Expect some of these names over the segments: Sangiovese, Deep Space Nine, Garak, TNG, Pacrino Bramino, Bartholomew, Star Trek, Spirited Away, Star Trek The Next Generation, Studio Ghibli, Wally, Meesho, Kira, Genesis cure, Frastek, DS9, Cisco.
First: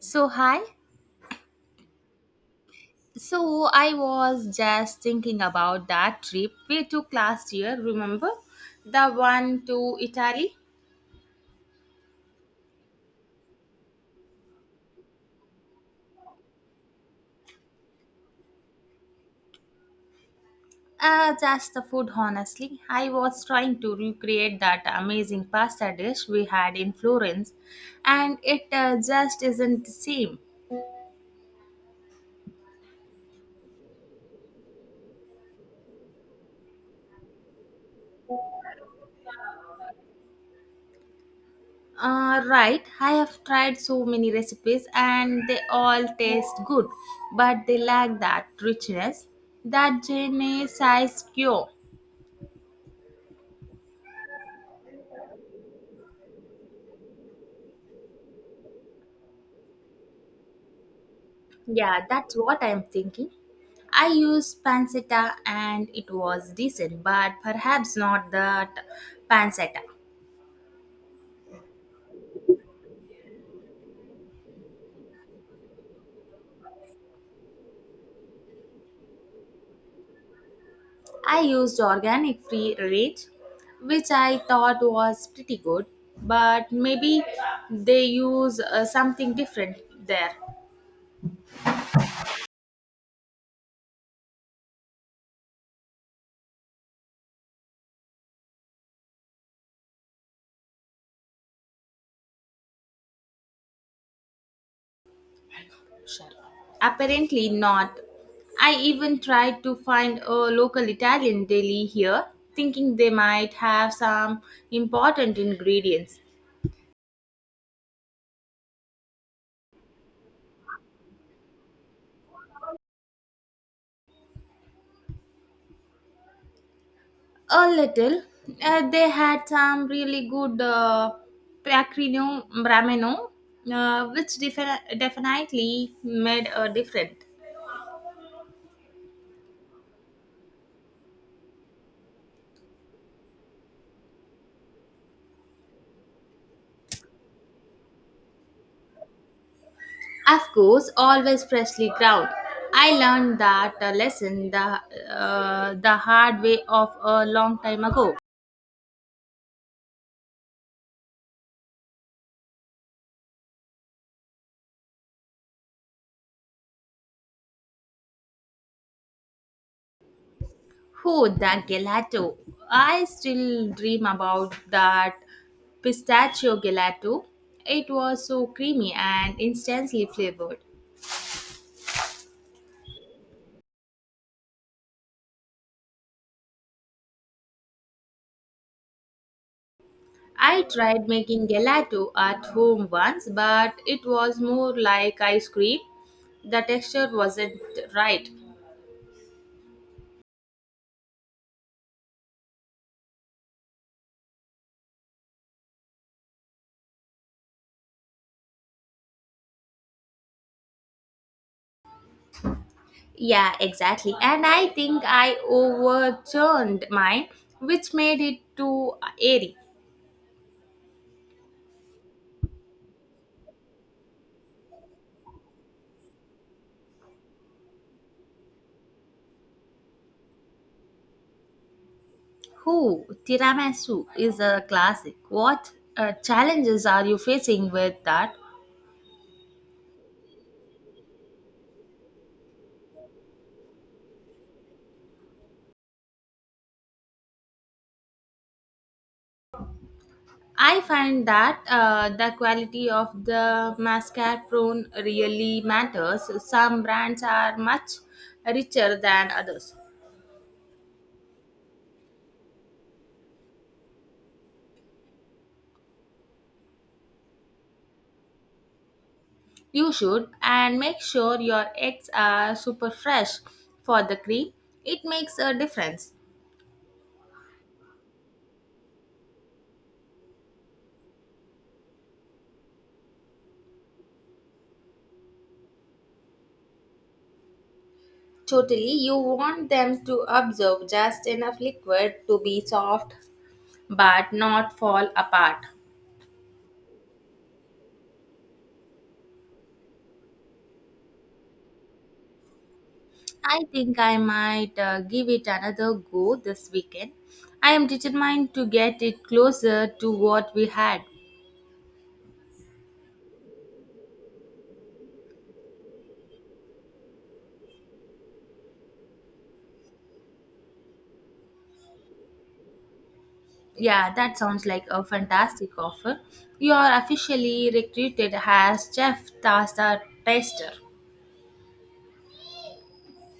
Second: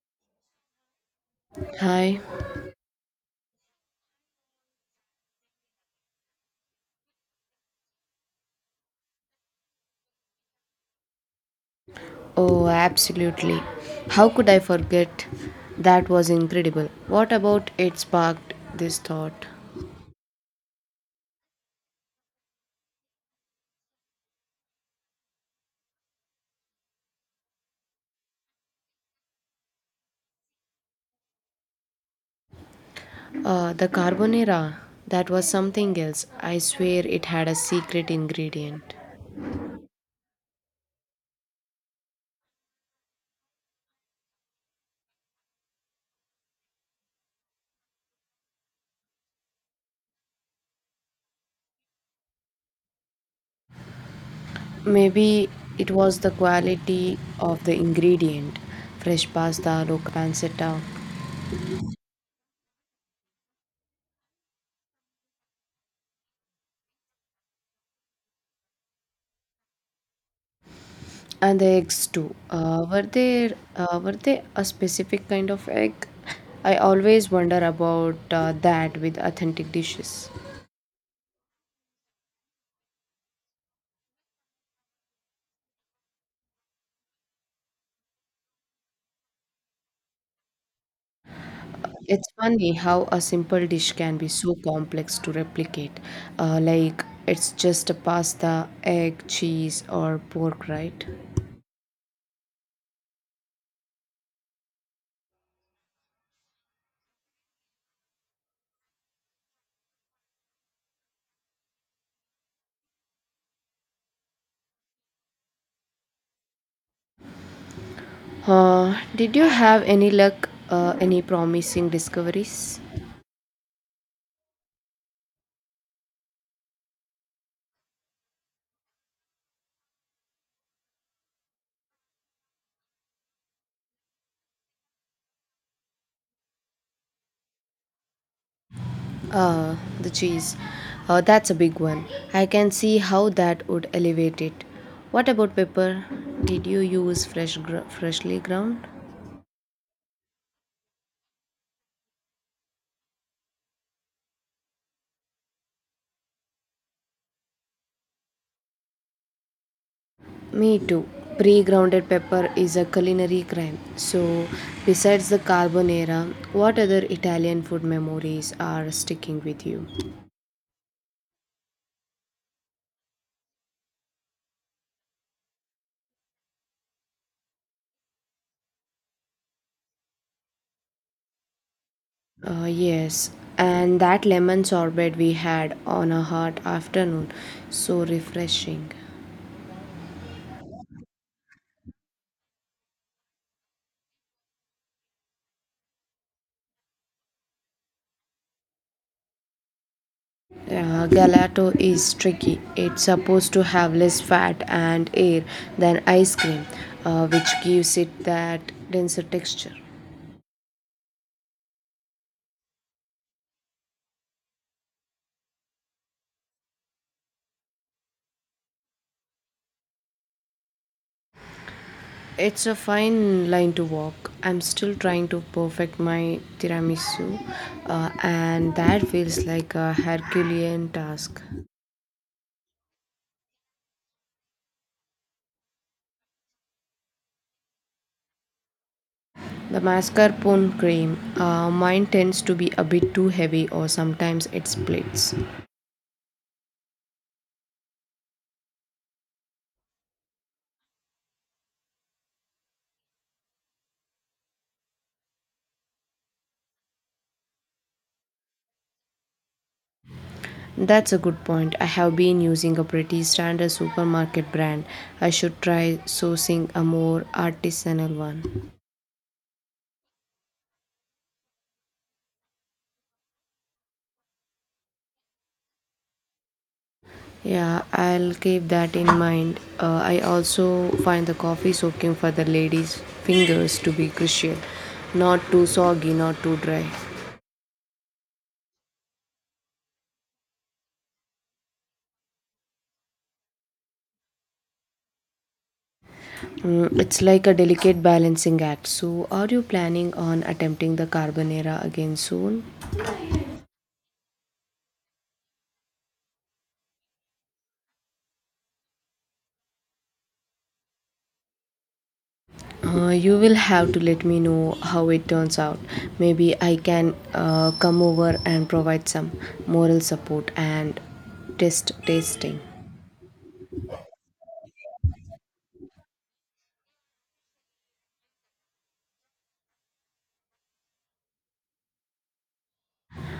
So, hi. Hi. So, I was just thinking about that trip we took last year, remember? The one to Italy? Oh, absolutely. How could I forget? That was incredible. What about it sparked this thought? Just the food, honestly. I was trying to recreate that amazing pasta dish we had in Florence, and it just isn't the same. The carbonara. That was something else. I swear it had a secret ingredient. Right, I have tried so many recipes and they all taste good, but they lack that richness, that Genesis cure. Maybe it was the quality of the ingredient. Fresh pasta, local pancetta, Yeah, that's what I'm thinking. I used pancetta and it was decent, but perhaps not that pancetta. and the eggs too. Were they a specific kind of egg? I always wonder about that with authentic dishes. I used organic free range, which I thought was pretty good, but maybe they use something different there. It's funny how a simple dish can be so complex to replicate. Like it's just a pasta, egg, cheese, or pork, right? Sure. Apparently not. I even tried to find a local Italian deli here, thinking they might have some important ingredients. Did you have any luck? Any promising discoveries? A little. They had some really good Pacrino Bramino, definitely made a difference. The cheese. That's a big one. I can see how that would elevate it. What about pepper? Did you use freshly ground? Of course, always freshly ground. I learned that lesson the hard way of a long time ago. Me too. Pre grounded pepper is a culinary crime. So, besides the carbonara, what other Italian food memories are sticking with you? Oh, the gelato. I still dream about that pistachio gelato. It was so creamy and instantly flavored. Yes, and that lemon sorbet we had on a hot afternoon. So refreshing. I tried making gelato at home once, but it was more like ice cream. The texture wasn't right. Gelato is tricky. It's supposed to have less fat and air than ice cream, which gives it that denser texture. Yeah, exactly. And I think I overturned mine, which made it too airy. It's a fine line to walk. I'm still trying to perfect my tiramisu, and that feels like a Herculean task. Who tiramisu is a classic. What challenges are you facing with that? The mascarpone cream, mine tends to be a bit too heavy, or sometimes it splits. I find that the quality of the mascarpone really matters. Some brands are much richer than others. That's a good point. I have been using a pretty standard supermarket brand. I should try sourcing a more artisanal one. You should, and make sure your eggs are super fresh for the cream. It makes a difference. Yeah, I'll keep that in mind. I also find the coffee soaking for the lady's fingers to be crucial. Not too soggy, not too dry. Totally, you want them to absorb just enough liquid to be soft but not fall apart. Mm, it's like a delicate balancing act. So, are you planning on attempting the carbonara again soon? I think I might give it another go this weekend. I am determined to get it closer to what we had. You will have to let me know how it turns out. Maybe I can come over and provide some moral support and test tasting. Yeah, that sounds like a fantastic offer. You are officially recruited as chef pasta taster.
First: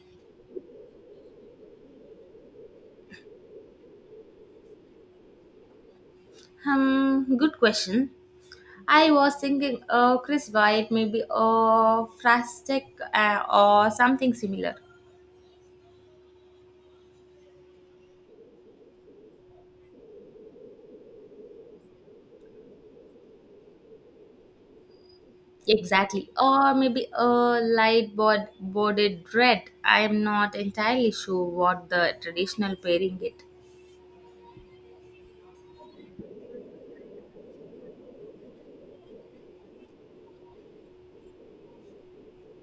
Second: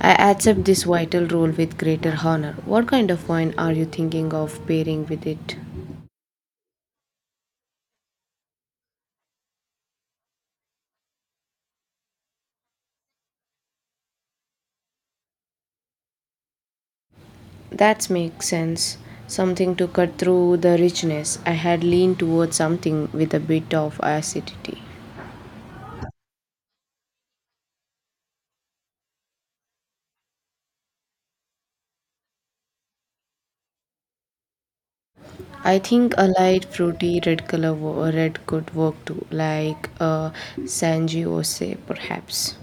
I accept this vital role with greater honor. What kind of wine are you thinking of pairing with it? Hmm, good question. I was thinking, Chris White, maybe a Frastek or something similar. That makes sense. Something to cut through the richness. I had leaned towards something with a bit of acidity. Exactly. Or maybe a light boarded red. I am not entirely sure what the traditional pairing it. I think a light fruity red could work too, like a Sangiovese perhaps.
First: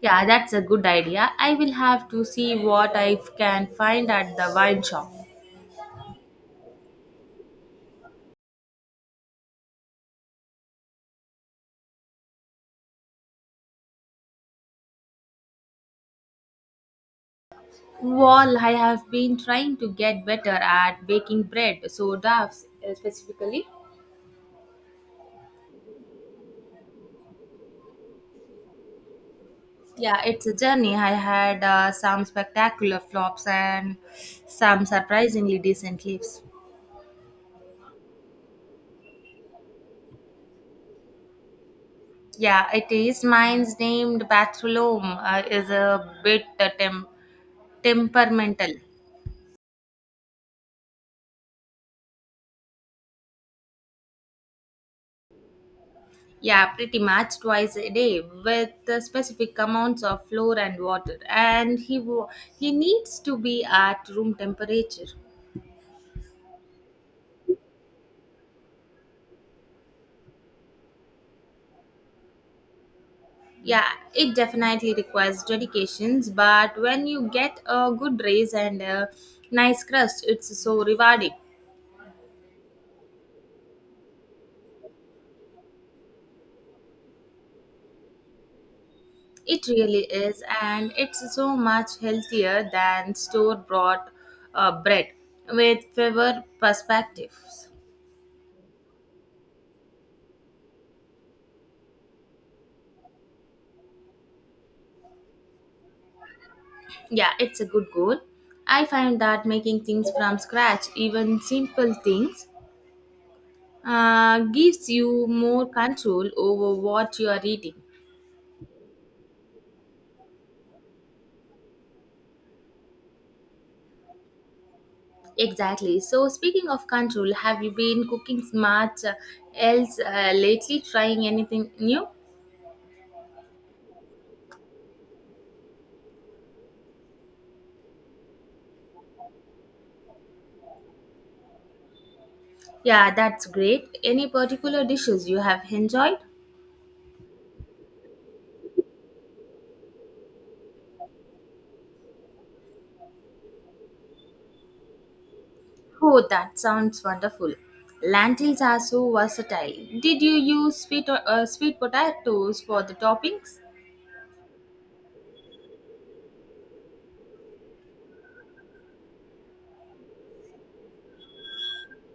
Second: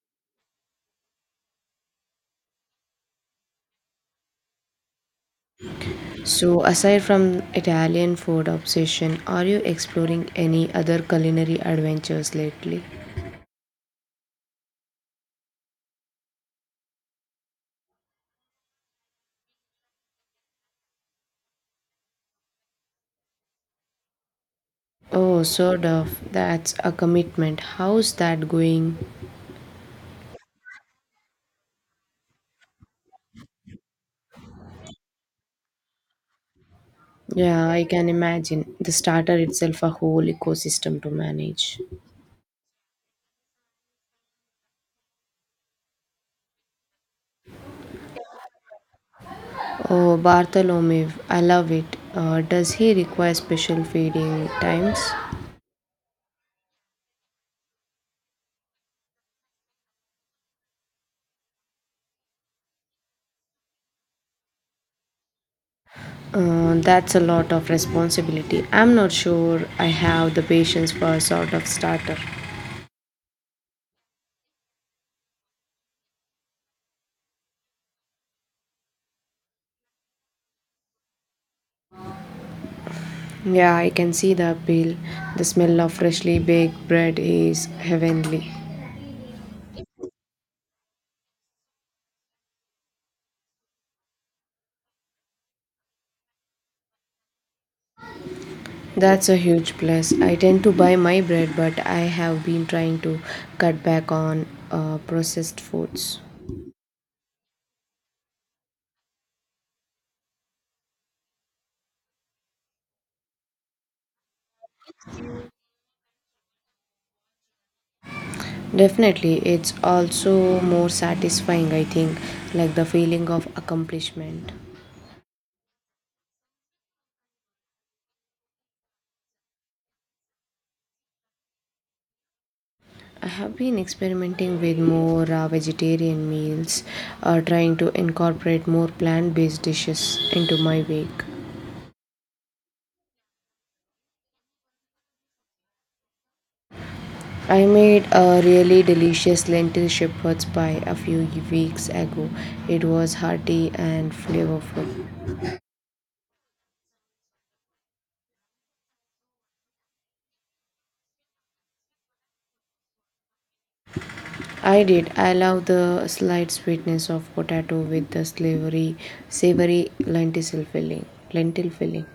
Yeah, that's a good idea. I will have to see what I can find at the wine shop. So, aside from Italian food obsession, are you exploring any other culinary adventures lately? Well, I have been trying to get better at baking bread, so doves specifically. Oh, sort of. That's a commitment. How's that going? Yeah, it's a journey. I had some spectacular flops and some surprisingly decent leaves. Yeah, I can imagine. The starter itself a whole ecosystem to manage. Yeah, it is. Mine's named Bartholomew is a bit temperamental. Oh, Bartholomew, I love it. Does he require special feeding times? Yeah, pretty much twice a day with specific amounts of flour and water, and he needs to be at room temperature. That's a lot of responsibility. I'm not sure I have the patience for a sort of starter. Yeah, it definitely requires dedications, but when you get a good raise and a nice crust, it's so rewarding. Yeah, I can see the appeal. The smell of freshly baked bread is heavenly. It really is, and it's so much healthier than store bought bread with fewer perspectives. That's a huge plus. I tend to buy my bread, but I have been trying to cut back on processed foods. Yeah, it's a good goal. I find that making things from scratch, even simple things, gives you more control over what you are eating. Definitely, it's also more satisfying, I think, like the feeling of accomplishment. Exactly. So, speaking of control, have you been cooking much else lately? Trying anything new? I have been experimenting with more vegetarian meals, trying to incorporate more plant based dishes into my week. Yeah, that's great. Any particular dishes you have enjoyed? I made a really delicious lentil shepherd's pie a few weeks ago. It was hearty and flavorful. Oh, that sounds wonderful. Lentils are so versatile. Did you use sweet or sweet potatoes for the toppings? I did. I love the slight sweetness of potato with the savory lentil filling. Lentil filling.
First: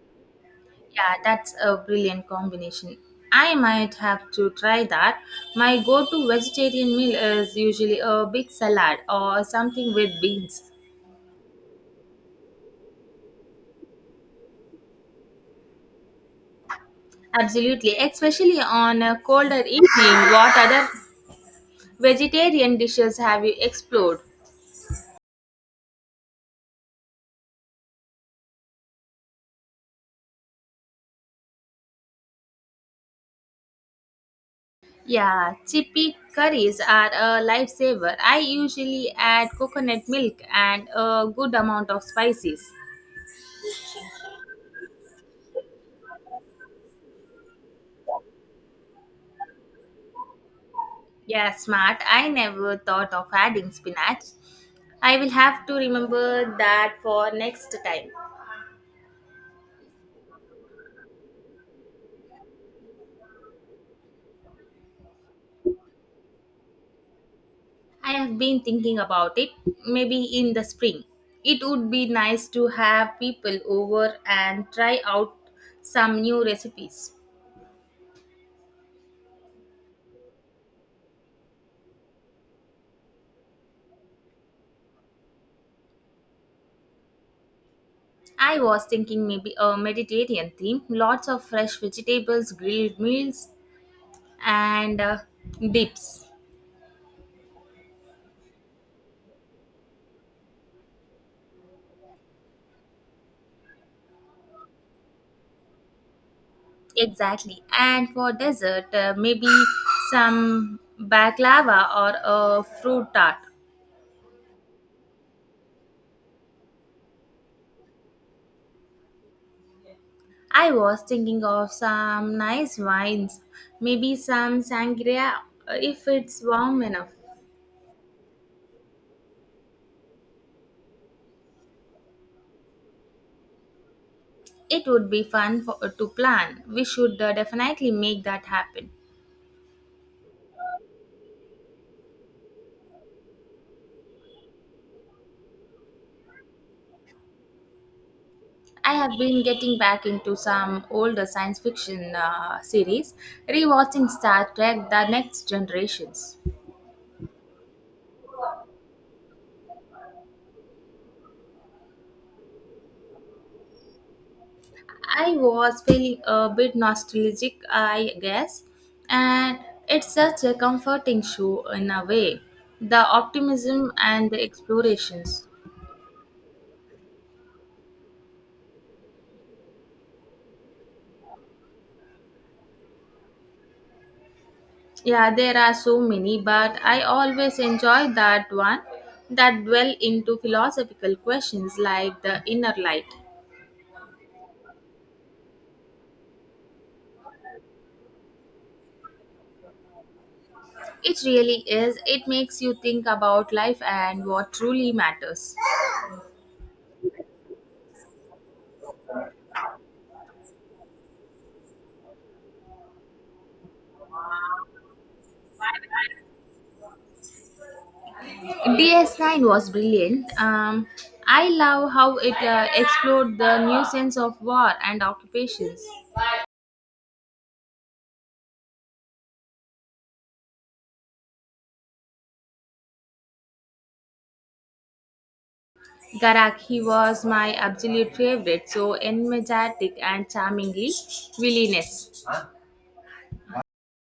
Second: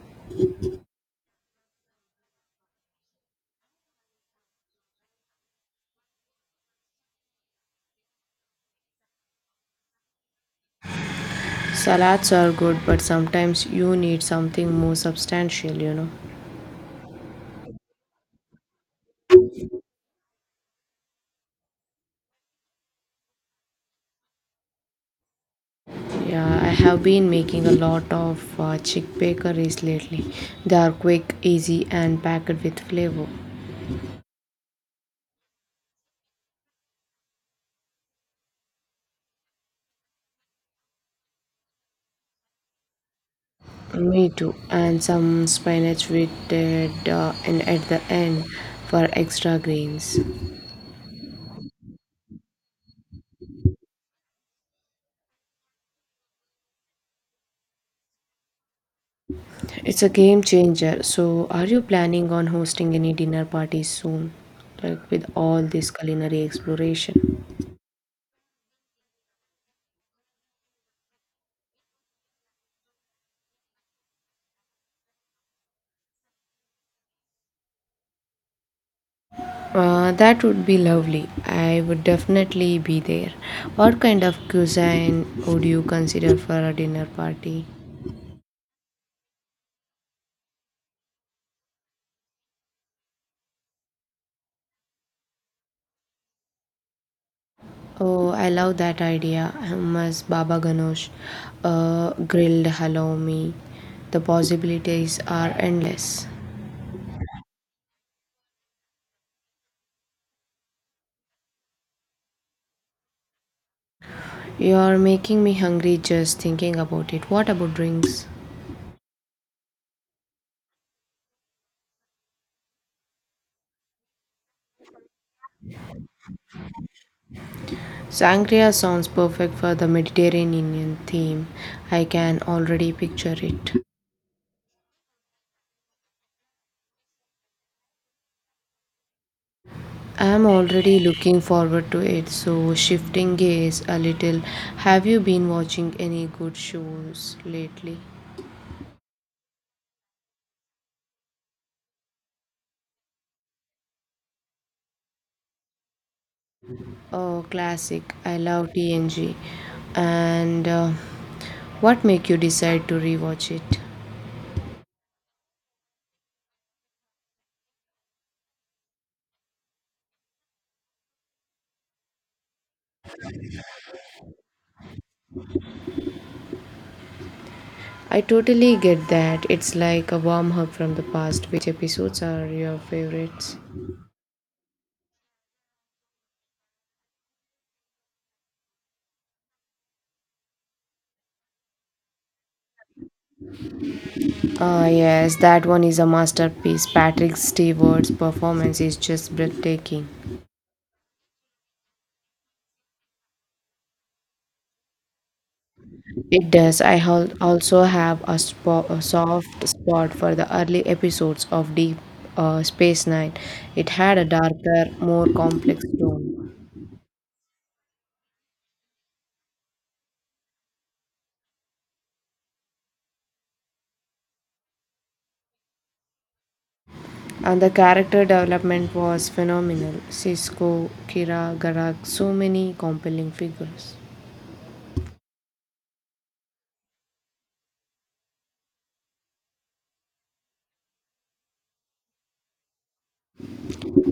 Yeah, that's a brilliant combination. I might have to try that. My go-to vegetarian meal is usually a big salad or something with beans. Salads are good, but sometimes you need something more substantial. You know. Absolutely, especially on a colder evening. What other vegetarian dishes have you explored? Yeah, I have been making a lot of chickpea curries lately. They are quick, easy, and packed with flavor. Yeah, chickpea curries are a lifesaver. I usually add coconut milk and a good amount of spices. Me too. And some spinach with it, and at the end for extra greens. Yeah, smart. I never thought of adding spinach. I will have to remember that for next time. It's a game changer. So, are you planning on hosting any dinner parties soon? Like with all this culinary exploration? I have been thinking about it, maybe in the spring. It would be nice to have people over and try out some new recipes. That would be lovely. I would definitely be there. What kind of cuisine would you consider for a dinner party? I was thinking maybe a Mediterranean theme, lots of fresh vegetables, grilled meals, and dips. Oh, I love that idea. Hummus, baba ganoush, grilled halloumi. The possibilities are endless. Exactly. And for dessert, maybe some baklava or a fruit tart. You're making me hungry just thinking about it. What about drinks? I was thinking of some nice wines, maybe some sangria if it's warm enough. Sangria sounds perfect for the Mediterranean theme. I can already picture it. It would be fun for, to plan. We should definitely make that happen. I am already looking forward to it. So, shifting gears a little, have you been watching any good shows lately? I have been getting back into some older science fiction series, rewatching Star Trek The Next Generations. Oh, classic. I love TNG. And What make you decide to rewatch it? I was feeling a bit nostalgic, I guess, and it's such a comforting show in a way. The optimism and the explorations. I totally get that. It's like a warm hug from the past. Which episodes are your favorites? Yeah, there are so many, but I always enjoy that one that dwell into philosophical questions like the inner light. Ah, yes, that one is a masterpiece. Patrick Stewart's performance is just breathtaking. It really is. It makes you think about life and what truly matters. It does. Also have a soft spot for the early episodes of Deep Space Nine. It had a darker, more complex tone. DS9 was brilliant. I love how it explored the new sense of war and occupations. And the character development was phenomenal. Cisco, Kira, Garak, so many compelling figures. Garak, he was my absolute favorite, so energetic and charmingly villainous.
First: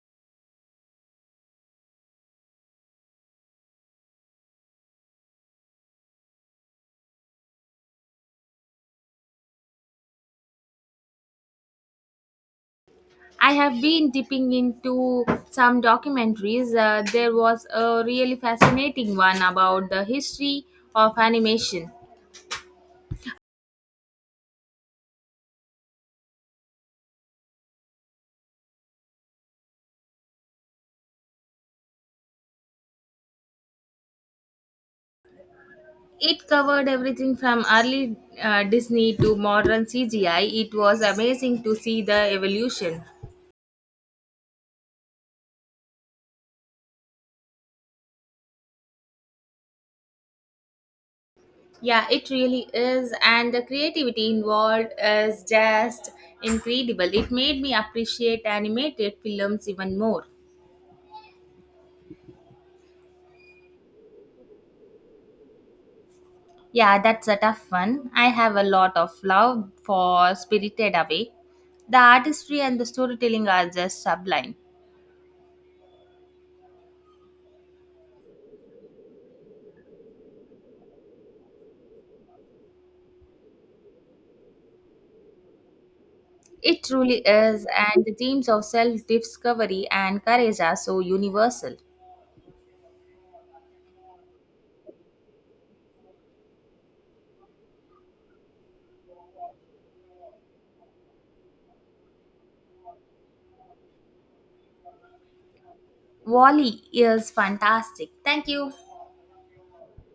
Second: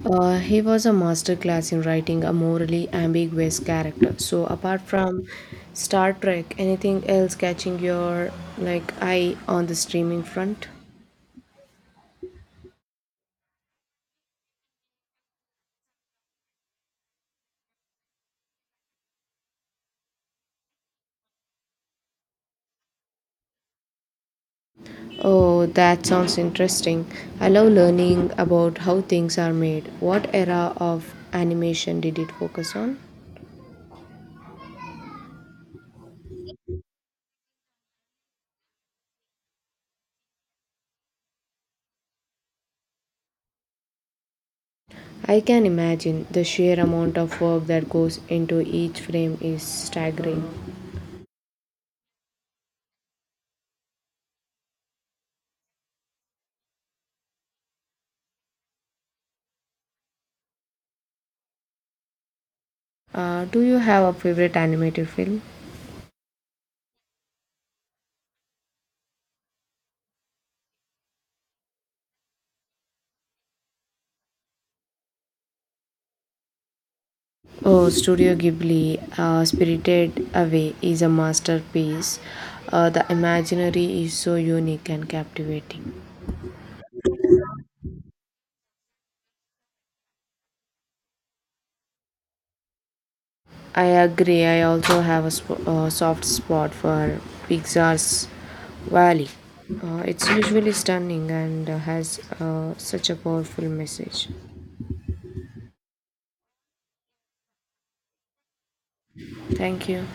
He was a master class in writing a morally ambiguous character. So apart from Star Trek, anything else catching your like eye on the streaming front? I have been dipping into some documentaries. There was a really fascinating one about the history of animation. Oh, that sounds interesting. I love learning about how things are made. What era of animation did it focus on? It covered everything from early Disney to modern CGI. It was amazing to see the evolution. I can imagine the sheer amount of work that goes into each frame is staggering. Yeah, it really is. And the creativity involved is just incredible. It made me appreciate animated films even more. Do you have a favorite animated film? Yeah, that's a tough one. I have a lot of love for Spirited Away. The artistry and the storytelling are just sublime. Oh, Studio Ghibli, Spirited Away is a masterpiece. The imaginary is so unique and captivating. It truly is, and the themes of self discovery and courage are so universal. I agree. I also have a soft spot for Pixar's Valley. It's usually stunning and has such a powerful message. Wally is fantastic. Thank you. Thank you.